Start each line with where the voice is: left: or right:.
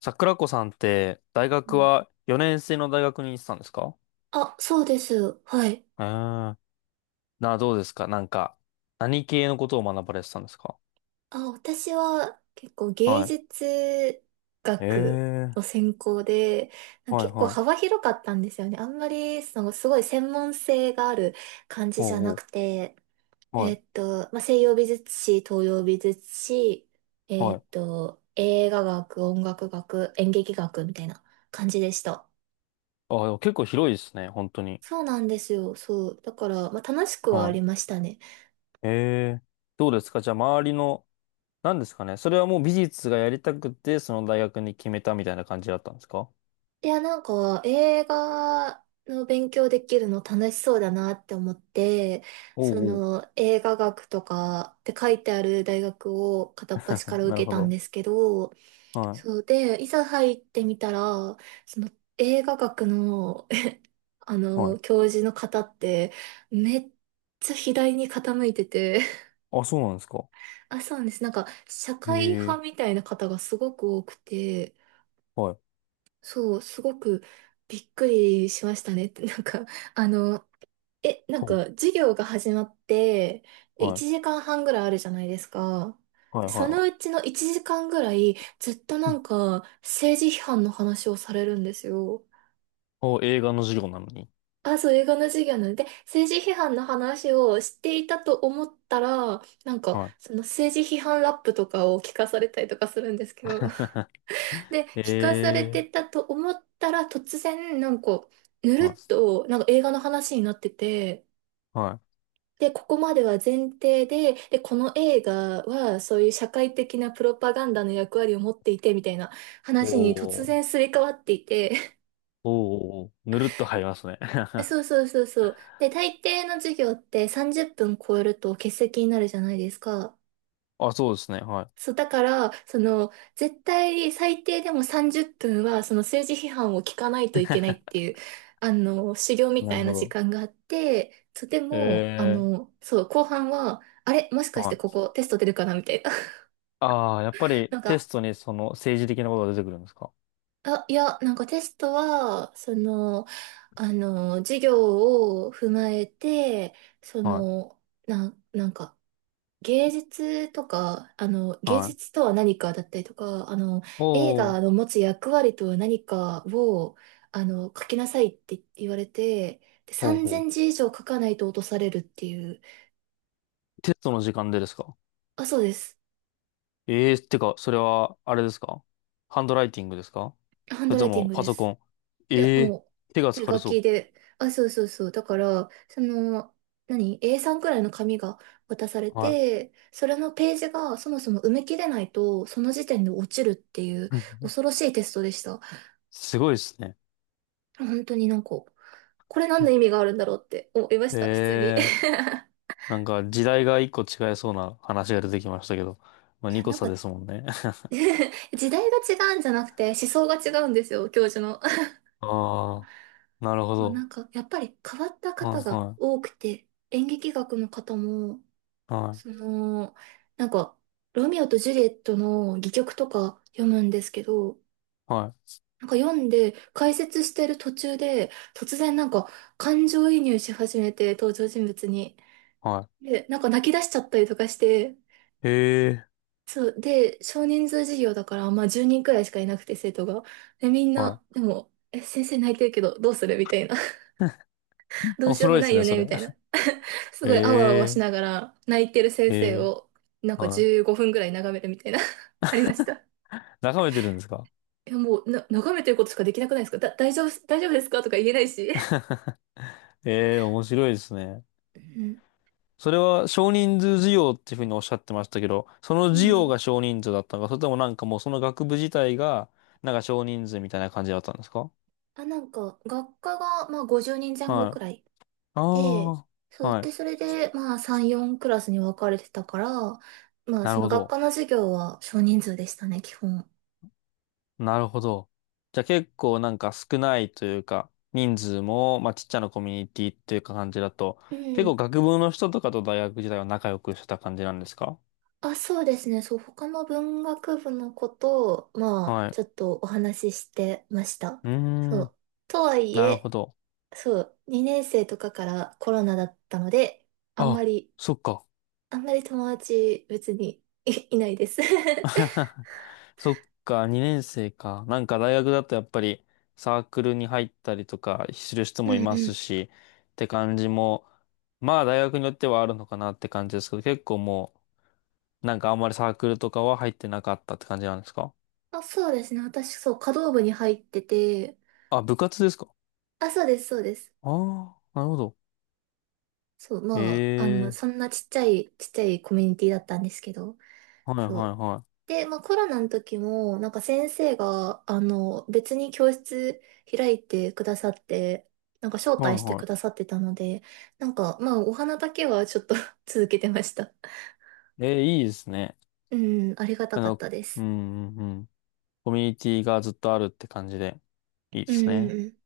left: 桜子さんって大
right: う
left: 学
right: ん。
left: は4年生の大学に行ってたんですか？
right: あ、そうです。はい。
left: ええー。どうですか？なんか、何系のことを学ばれてたんですか？
right: あ、私は結構芸
left: はい。
right: 術学
left: え
right: の
left: え
right: 専攻で、
left: ー。はい
right: 結構
left: は
right: 幅
left: い。
right: 広かったんですよね。あんまり、その、すごい専門性がある感じじゃ
left: お
right: な
left: う
right: く
left: お
right: て、
left: う。はい。
right: まあ、西洋美術史、東洋美術史、
left: はい。
right: 映画学、音楽学、演劇学みたいな感じでした。
left: あ、でも結構広いですね。本当に。
right: そうなんですよ。そう。だから、まあ、楽しくはあり
left: は
right: ましたね。
left: い。ええー。どうですか？じゃあ周りの、何ですかね？それはもう美術がやりたくて、その大学に決めたみたいな感じだったんですか？
right: いや、なんか映画の勉強できるの楽しそうだなって思って、そ
left: おうおう。
right: の映画学とかって書いてある大学を片っ端か ら
left: なる
right: 受け
left: ほ
right: たん
left: ど。
right: ですけど、
left: は
right: そうで、いざ入ってみたら、その映画学の、あ
left: い。はい。
right: の、教授の方ってめっちゃ左に傾いてて、
left: あ、そうなんですか？
right: あ、そうなんです。なんか社
left: へ
right: 会派
left: え。
right: みたいな方がすごく多くて、
left: はい。
right: そう、すごくびっくりしましたね。なんか、あの、なん
left: ほ
right: か、授業が始まって、
left: う。は
right: 1
left: い。
right: 時間半ぐらいあるじゃないですか。
left: はい
right: で
left: は
right: そ
left: いは
right: のうちの1時間ぐらい、ずっとなん
left: い。
right: か、政治批判の話をされるんですよ。
left: お、映画の授業なのに。
right: あ、そう、映画の授業なので、政治批判の話をしていたと思ったら、なんか、
left: はい。
right: その政治批判ラップとかを聞かされたりとかするんですけど、で、聞かされ て
left: ええ
right: たと思ったら、突然、なんか、ぬる
left: ー、はい。
right: っと、なんか映画の話になってて、
left: はい。
right: で、ここまでは前提で、で、この映画は、そういう社会的なプロパガンダの役割を持っていて、みたいな話に突
left: お
right: 然
left: ー、
right: すり替わっていて、
left: おー、おーぬるっと入りますね。
right: そうそうそうそう。で、大抵の授業って30分超えると欠席になるじゃないですか。
left: あ、そうですね。は
right: そう、だから、その、絶対最低でも30分は、その政治批判を聞かないといけないっていう、あの、修行
left: い。
right: み
left: な
right: た
left: る
right: いな
left: ほ
right: 時
left: ど。
right: 間があって、そう、でも、あ
left: ええ
right: の、そう、後半は、あれ、もし
left: ー、
right: かして
left: は
right: こ
left: い。
right: こテスト出るかなみたいな。
left: ああ、やっぱ り
right: なん
left: テ
right: か、
left: ストにその政治的なことが出てくるんですか？
right: あ、いや、なんかテストは、その、あの、授業を踏まえて、そ
left: は
right: の、なんか、芸術とか、あの、
left: い。
right: 芸
left: は
right: 術
left: い。
right: とは何かだったりとか、あの、映
left: おー、
right: 画の持つ役割とは何かを、あの、書きなさいって言われて、で、
left: ほうほ
right: 3000
left: う。
right: 字以上書かないと落とされるっていう。
left: テストの時間でですか？
right: あ、そうです。
left: ええー、ってか、それは、あれですか？ハンドライティングですか？
right: ハン
left: それ
right: ドラ
left: と
right: イティン
left: も
right: グ
left: パ
right: で
left: ソコ
right: す。
left: ン。
right: いや、
left: ええ
right: もう、
left: ー、手が
right: 手
left: 疲れ
right: 書き
left: そ
right: で。あ、そうそうそう。だから、その、何？ A3 くらいの紙が渡され
left: う。は
right: て、それのページがそもそも埋め切れないと、その時点で落ちるっていう
left: い。
right: 恐ろしいテストでした。
left: すごいですね。
right: 本当になんか、これ何の意味があるんだろうって思いました、普通に。い
left: ええ、なんか時代が一個違いそうな話が出てきましたけど、まあ二
right: や、
left: 個
right: なん
left: 差
right: か
left: ですもんね。
right: 時代が違うんじゃなくて思想が違うんですよ、教授の。
left: ああ、なるほ
right: まあな
left: ど。
right: んか、やっぱり変わった
left: は
right: 方
left: い
right: が
left: は
right: 多くて、演劇学の方も、
left: い、は
right: その、なんか、ロミオとジュリエットの戯曲とか読むんですけど、
left: い、は
right: なんか読んで解説してる途中で、突然なんか感情移入し始めて、登場人物に。
left: い、は
right: で、なんか泣き出しちゃったりとかして、
left: い。ええ、
right: そう。で、少人数授業だから、まあ10人くらいしかいなくて、生徒が。で、みん
left: はい。
right: な、でも、先生泣いてるけど、どうするみたいな。どう
left: 面
right: しよう
left: 白
right: も
left: いで
right: な
left: す
right: いよ
left: ね、そ
right: ねみ
left: れ。
right: たいな。すごい、あわあわし
left: え
right: ながら、泣いてる先
left: え、え
right: 生
left: え、
right: を、なんか
left: はい。
right: 15分くらい眺めるみたいな。ありました。
left: 眺めてるんですか？
right: いや、もう、眺めてることしかできなくないですか。大丈夫、大丈夫ですかとか言えないし。
left: ええ、面白いですね。
right: うん。
left: それは少人数授業っていうふうにおっしゃってましたけど、その
right: う
left: 授業
right: ん。
left: が少人数だったのか、それともなんかもうその学部自体が、なんか少人数みたいな感じだったんですか？
right: あ、なんか、学科が、まあ、50人前後
left: は
right: く
left: い。
right: らいで、
left: あ
right: そ
left: あ、
right: う、
left: はい。
right: で、それで、まあ、3、4クラスに分かれてたから、まあ、
left: な
right: そ
left: る
right: の
left: ほ
right: 学
left: ど。
right: 科の授業は少人数でしたね、基本。
left: なるほど。じゃあ結構なんか少ないというか、人数も、まあちっちゃなコミュニティっていうか感じだと、
right: う
left: 結
right: ん。
left: 構学部の人とかと大学時代は仲良くしてた感じなんですか？
right: あ、そうですね。そう、他の文学部の子と、まあ、
left: はい。
right: ちょっとお話ししてました。
left: う
right: そ
left: ーん、
right: う。とはい
left: なるほ
right: え、
left: ど。
right: そう、2年生とかからコロナだったので、あんま
left: あ、
right: り、
left: そっか。
right: あんまり友達別に いないです。
left: そっか、2年生か。なんか大学だとやっぱりサークルに入ったりとかする人
right: う
left: もい
right: ん
left: ま
right: う
left: す
right: ん。
left: し、って感じも、まあ大学によってはあるのかなって感じですけど、結構もう、なんかあんまりサークルとかは入ってなかったって感じなんですか？
right: あ、そうですね。私、そう、華道部に入ってて、
left: あ、部活ですか？
right: あ、そうです、そうです。
left: ああー、なるほど。
right: そう、
left: え
right: まあ、あの、
left: え、
right: そんなちっちゃい、ちっちゃいコミュニティだったんですけど、
left: はいはい
right: そう。
left: は
right: で、まあ、コロナの時も、なんか先生が、あの、別に教室開いてくださって、なんか招
left: い。はい
right: 待してく
left: は
right: ださってたので、なんか、まあ、お花だけはちょっと 続けてました。
left: い。ええ、いいですね。
right: うん、ありがた
left: あ
right: かっ
left: の、
right: たで
left: う
right: す。
left: んうんうん。コミュニティがずっとあるって感じで、いい
right: う
left: で
right: ん、う
left: す
right: ん
left: ね。
right: うん。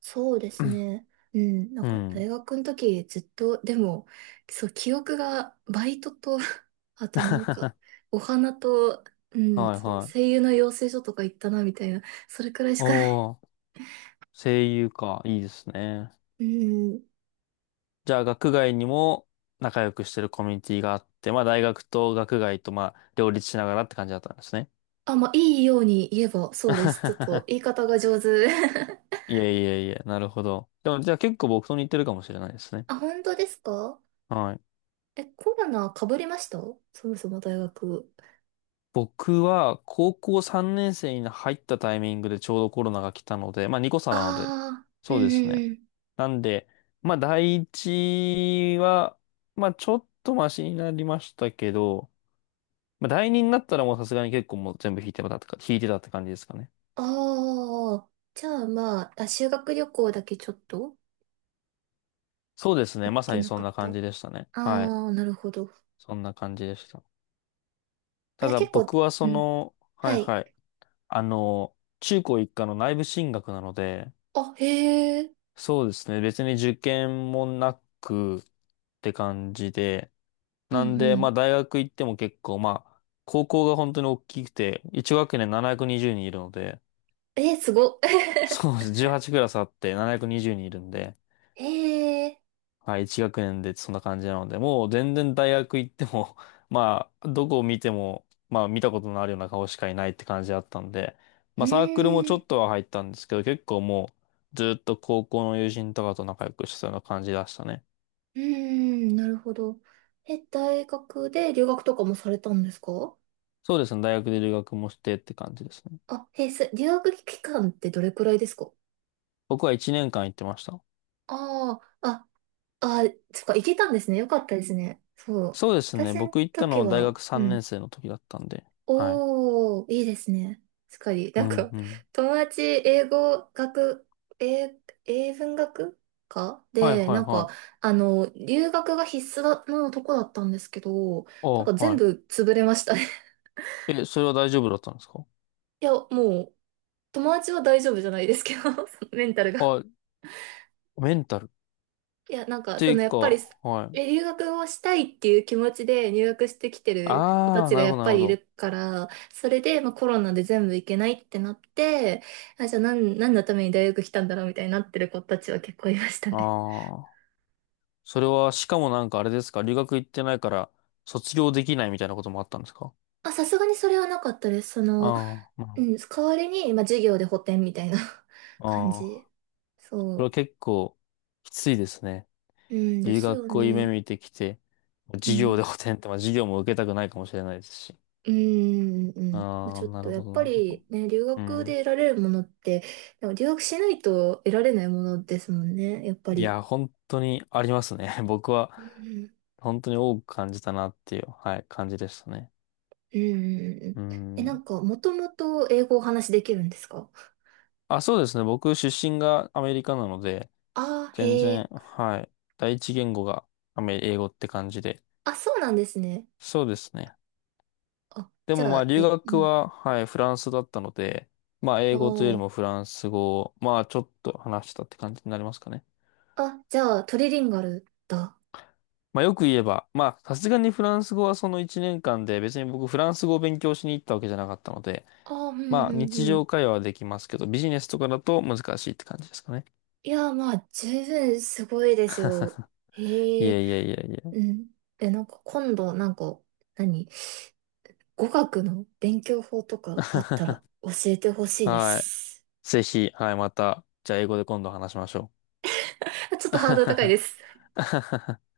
right: そうですね。うん、なん
left: う
right: か
left: ん。
right: 大学の時ずっと、でも、そう、記憶がバイトと、あとなんか、
left: は
right: お花と、う
left: い
right: ん、その
left: は
right: 声
left: い。
right: 優の養成所とか行ったな、みたいな、それくらいしかない。
left: おー、声優か。いいですね。
right: うん。
left: じゃあ、学外にも仲良くしてるコミュニティがあって、まあ、大学と学外と、まあ、両立しながらって感じだったんですね。
right: あ、まあ、いいように言えば、そうです。ちょっと 言い方が上手。
left: いえいえいえ、なるほど。でも、じゃあ結構僕と似てるかもしれないですね。
right: あ、本当ですか？
left: はい。
right: コロナ被りました？そもそも大学。
left: 僕は高校3年生に入ったタイミングでちょうどコロナが来たので、まあ2個差
right: あ
left: なので、
right: あ、うん
left: そう
right: う
left: ですね。
right: んうん。
left: なんで、まあ第一は、まあちょっとマシになりましたけど、まあ第二になったらもうさすがに結構もう全部引いてたってか、引いてたって感じですかね。
right: ああ、じゃあまあ、あ、修学旅行だけちょっと
left: そうですね。
right: 行っ
left: まさ
right: て
left: に
right: な
left: そ
right: か
left: ん
right: っ
left: な
right: た。
left: 感
right: あ
left: じでしたね。はい。
right: あー、なるほど。
left: そんな感じでした。
right: あ、
left: た
right: じゃあ
left: だ
right: 結構、
left: 僕は
right: う
left: そ
right: ん。
left: の、は
right: は
left: い
right: い。
left: はい。あの、中高一貫の内部進学なので、
right: あ、へえ。
left: そうですね。別に受験もなくって感じで。
right: う
left: なん
right: んう
left: で、ま
right: ん。
left: あ大学行っても結構、まあ、高校が本当に大きくて、1学年720人いるので、
right: えー、すご。
left: そうです。18クラスあって720人いるんで、
right: へえ。
left: はい、1学年でそんな感じなので、もう全然大学行っても、まあ、どこを見ても、まあ見たことのあるような顔しかいないって感じだったんで、
right: う
left: まあサークルもち
right: ー
left: ょ
right: ん。
left: っとは入ったんですけど、結構もう、ずっと高校の友人とかと仲良くしてたような感じでしたね。
right: うーん、なるほど。大学で留学とかもされたんですか？
left: そうですね。大学で留学もしてって感じですね。
right: あ、へえ、留学期間ってどれくらいですか？
left: 僕は1年間行ってました。
right: ああ、あ、あ、そっか、行けたんですね。よかったですね。そう。
left: そうですね。
right: 私の
left: 僕行った
right: 時
left: の大
right: は、
left: 学
right: う
left: 3年
right: ん。
left: 生の時だったんで。はい。
right: おー、いいですね。確かに。
left: う
right: なん
left: ん
right: か、
left: うん。
right: 友達、英語学、英、英文学科
left: はい
right: で、
left: はい
right: なんか、
left: はい。
right: あの、留学が必須だのとこだったんですけど、
left: あ
right: なんか
left: あ、
right: 全
left: は
right: 部潰れましたね。
left: い。え、それは大丈夫だったんですか？
right: いや、もう、友達は大丈夫じゃないですけど、そのメンタルが。
left: あ、メンタル。っ
right: いや、なんか、そ
left: て
right: の、
left: いう
right: や
left: か、
right: っぱり、
left: はい。
right: 留学をしたいっていう気持ちで入学してきてる子た
left: ああ、
right: ち
left: な
right: が
left: る
right: や
left: ほど
right: っ
left: なる
right: ぱ
left: ほ
right: りい
left: ど。
right: るから、それで、まあ、コロナで全部行けないってなって、あ、じゃあ何のために大学来たんだろうみたいになってる子たちは結構いましたね。
left: ああ。それは、しかもなんかあれですか？留学行ってないから卒業できないみたいなこともあったんですか？
right: あ、さすがにそれはなかったです。その、
left: ああ、
right: う
left: ま
right: ん、代わりに、まあ、授業で補填みたいな
left: あ、
right: 感
left: ああ。
right: じ。
left: それは
right: そ
left: 結構きついですね。
right: う。うんで
left: 留
right: すよ
left: 学を夢
right: ね。
left: 見てきて、
right: う
left: 授業で
right: ん。
left: 補填って、まあ授業も受けたくないかもしれないですし。
right: うーん、うん。
left: ああ、
right: ちょっ
left: な
right: と
left: る
right: や
left: ほ
right: っ
left: ど、
right: ぱ
left: なるほど。
right: りね、留
left: う
right: 学で
left: ん。
right: 得られるものって、でも留学しないと得られないものですもんね、やっぱ
left: い
right: り。
left: や、本当にありますね。僕は
right: うん、
left: 本当に多く感じたなっていう、はい、感じでしたね。
right: うん、うんう
left: う
right: ん。な
left: ん。
right: んか、もともと英語をお話しできるんですか？
left: あ、そうですね。僕出身がアメリカなので、
right: ああー、
left: 全
right: へ
left: 然、
right: え。
left: はい、第一言語がアメ英語って感じで。
right: あ、そうなんですね。
left: そうですね。
right: あ、
left: で
right: じ
left: も
right: ゃ
left: まあ
right: あ、
left: 留
right: う
left: 学
right: ん。
left: は、はい、フランスだったので、まあ英語というよ
right: お
left: り
right: ー。
left: もフランス語を、まあちょっと話したって感じになりますかね。
right: あ、じゃあ、トリリンガルだ。
left: まあよく言えば、まあさすがにフランス語はその1年間で別に僕フランス語を勉強しに行ったわけじゃなかったので、
right: ああ、うん、う
left: まあ
right: ん、
left: 日
right: うん。
left: 常会話はできますけど、ビジネスとかだと難しいって感じですかね。
right: いやー、まあ、十分すごいですよ。
left: い
right: へえ、
left: えいえいえいえ。
right: うん。なんか、今度、なんか、何語学の勉強法とかあったら教えてほしいで
left: はい。
right: す。
left: ぜひ、はい、また、じゃあ英語で今度話しましょ
right: ちょっとハードル高いで
left: う。
right: す。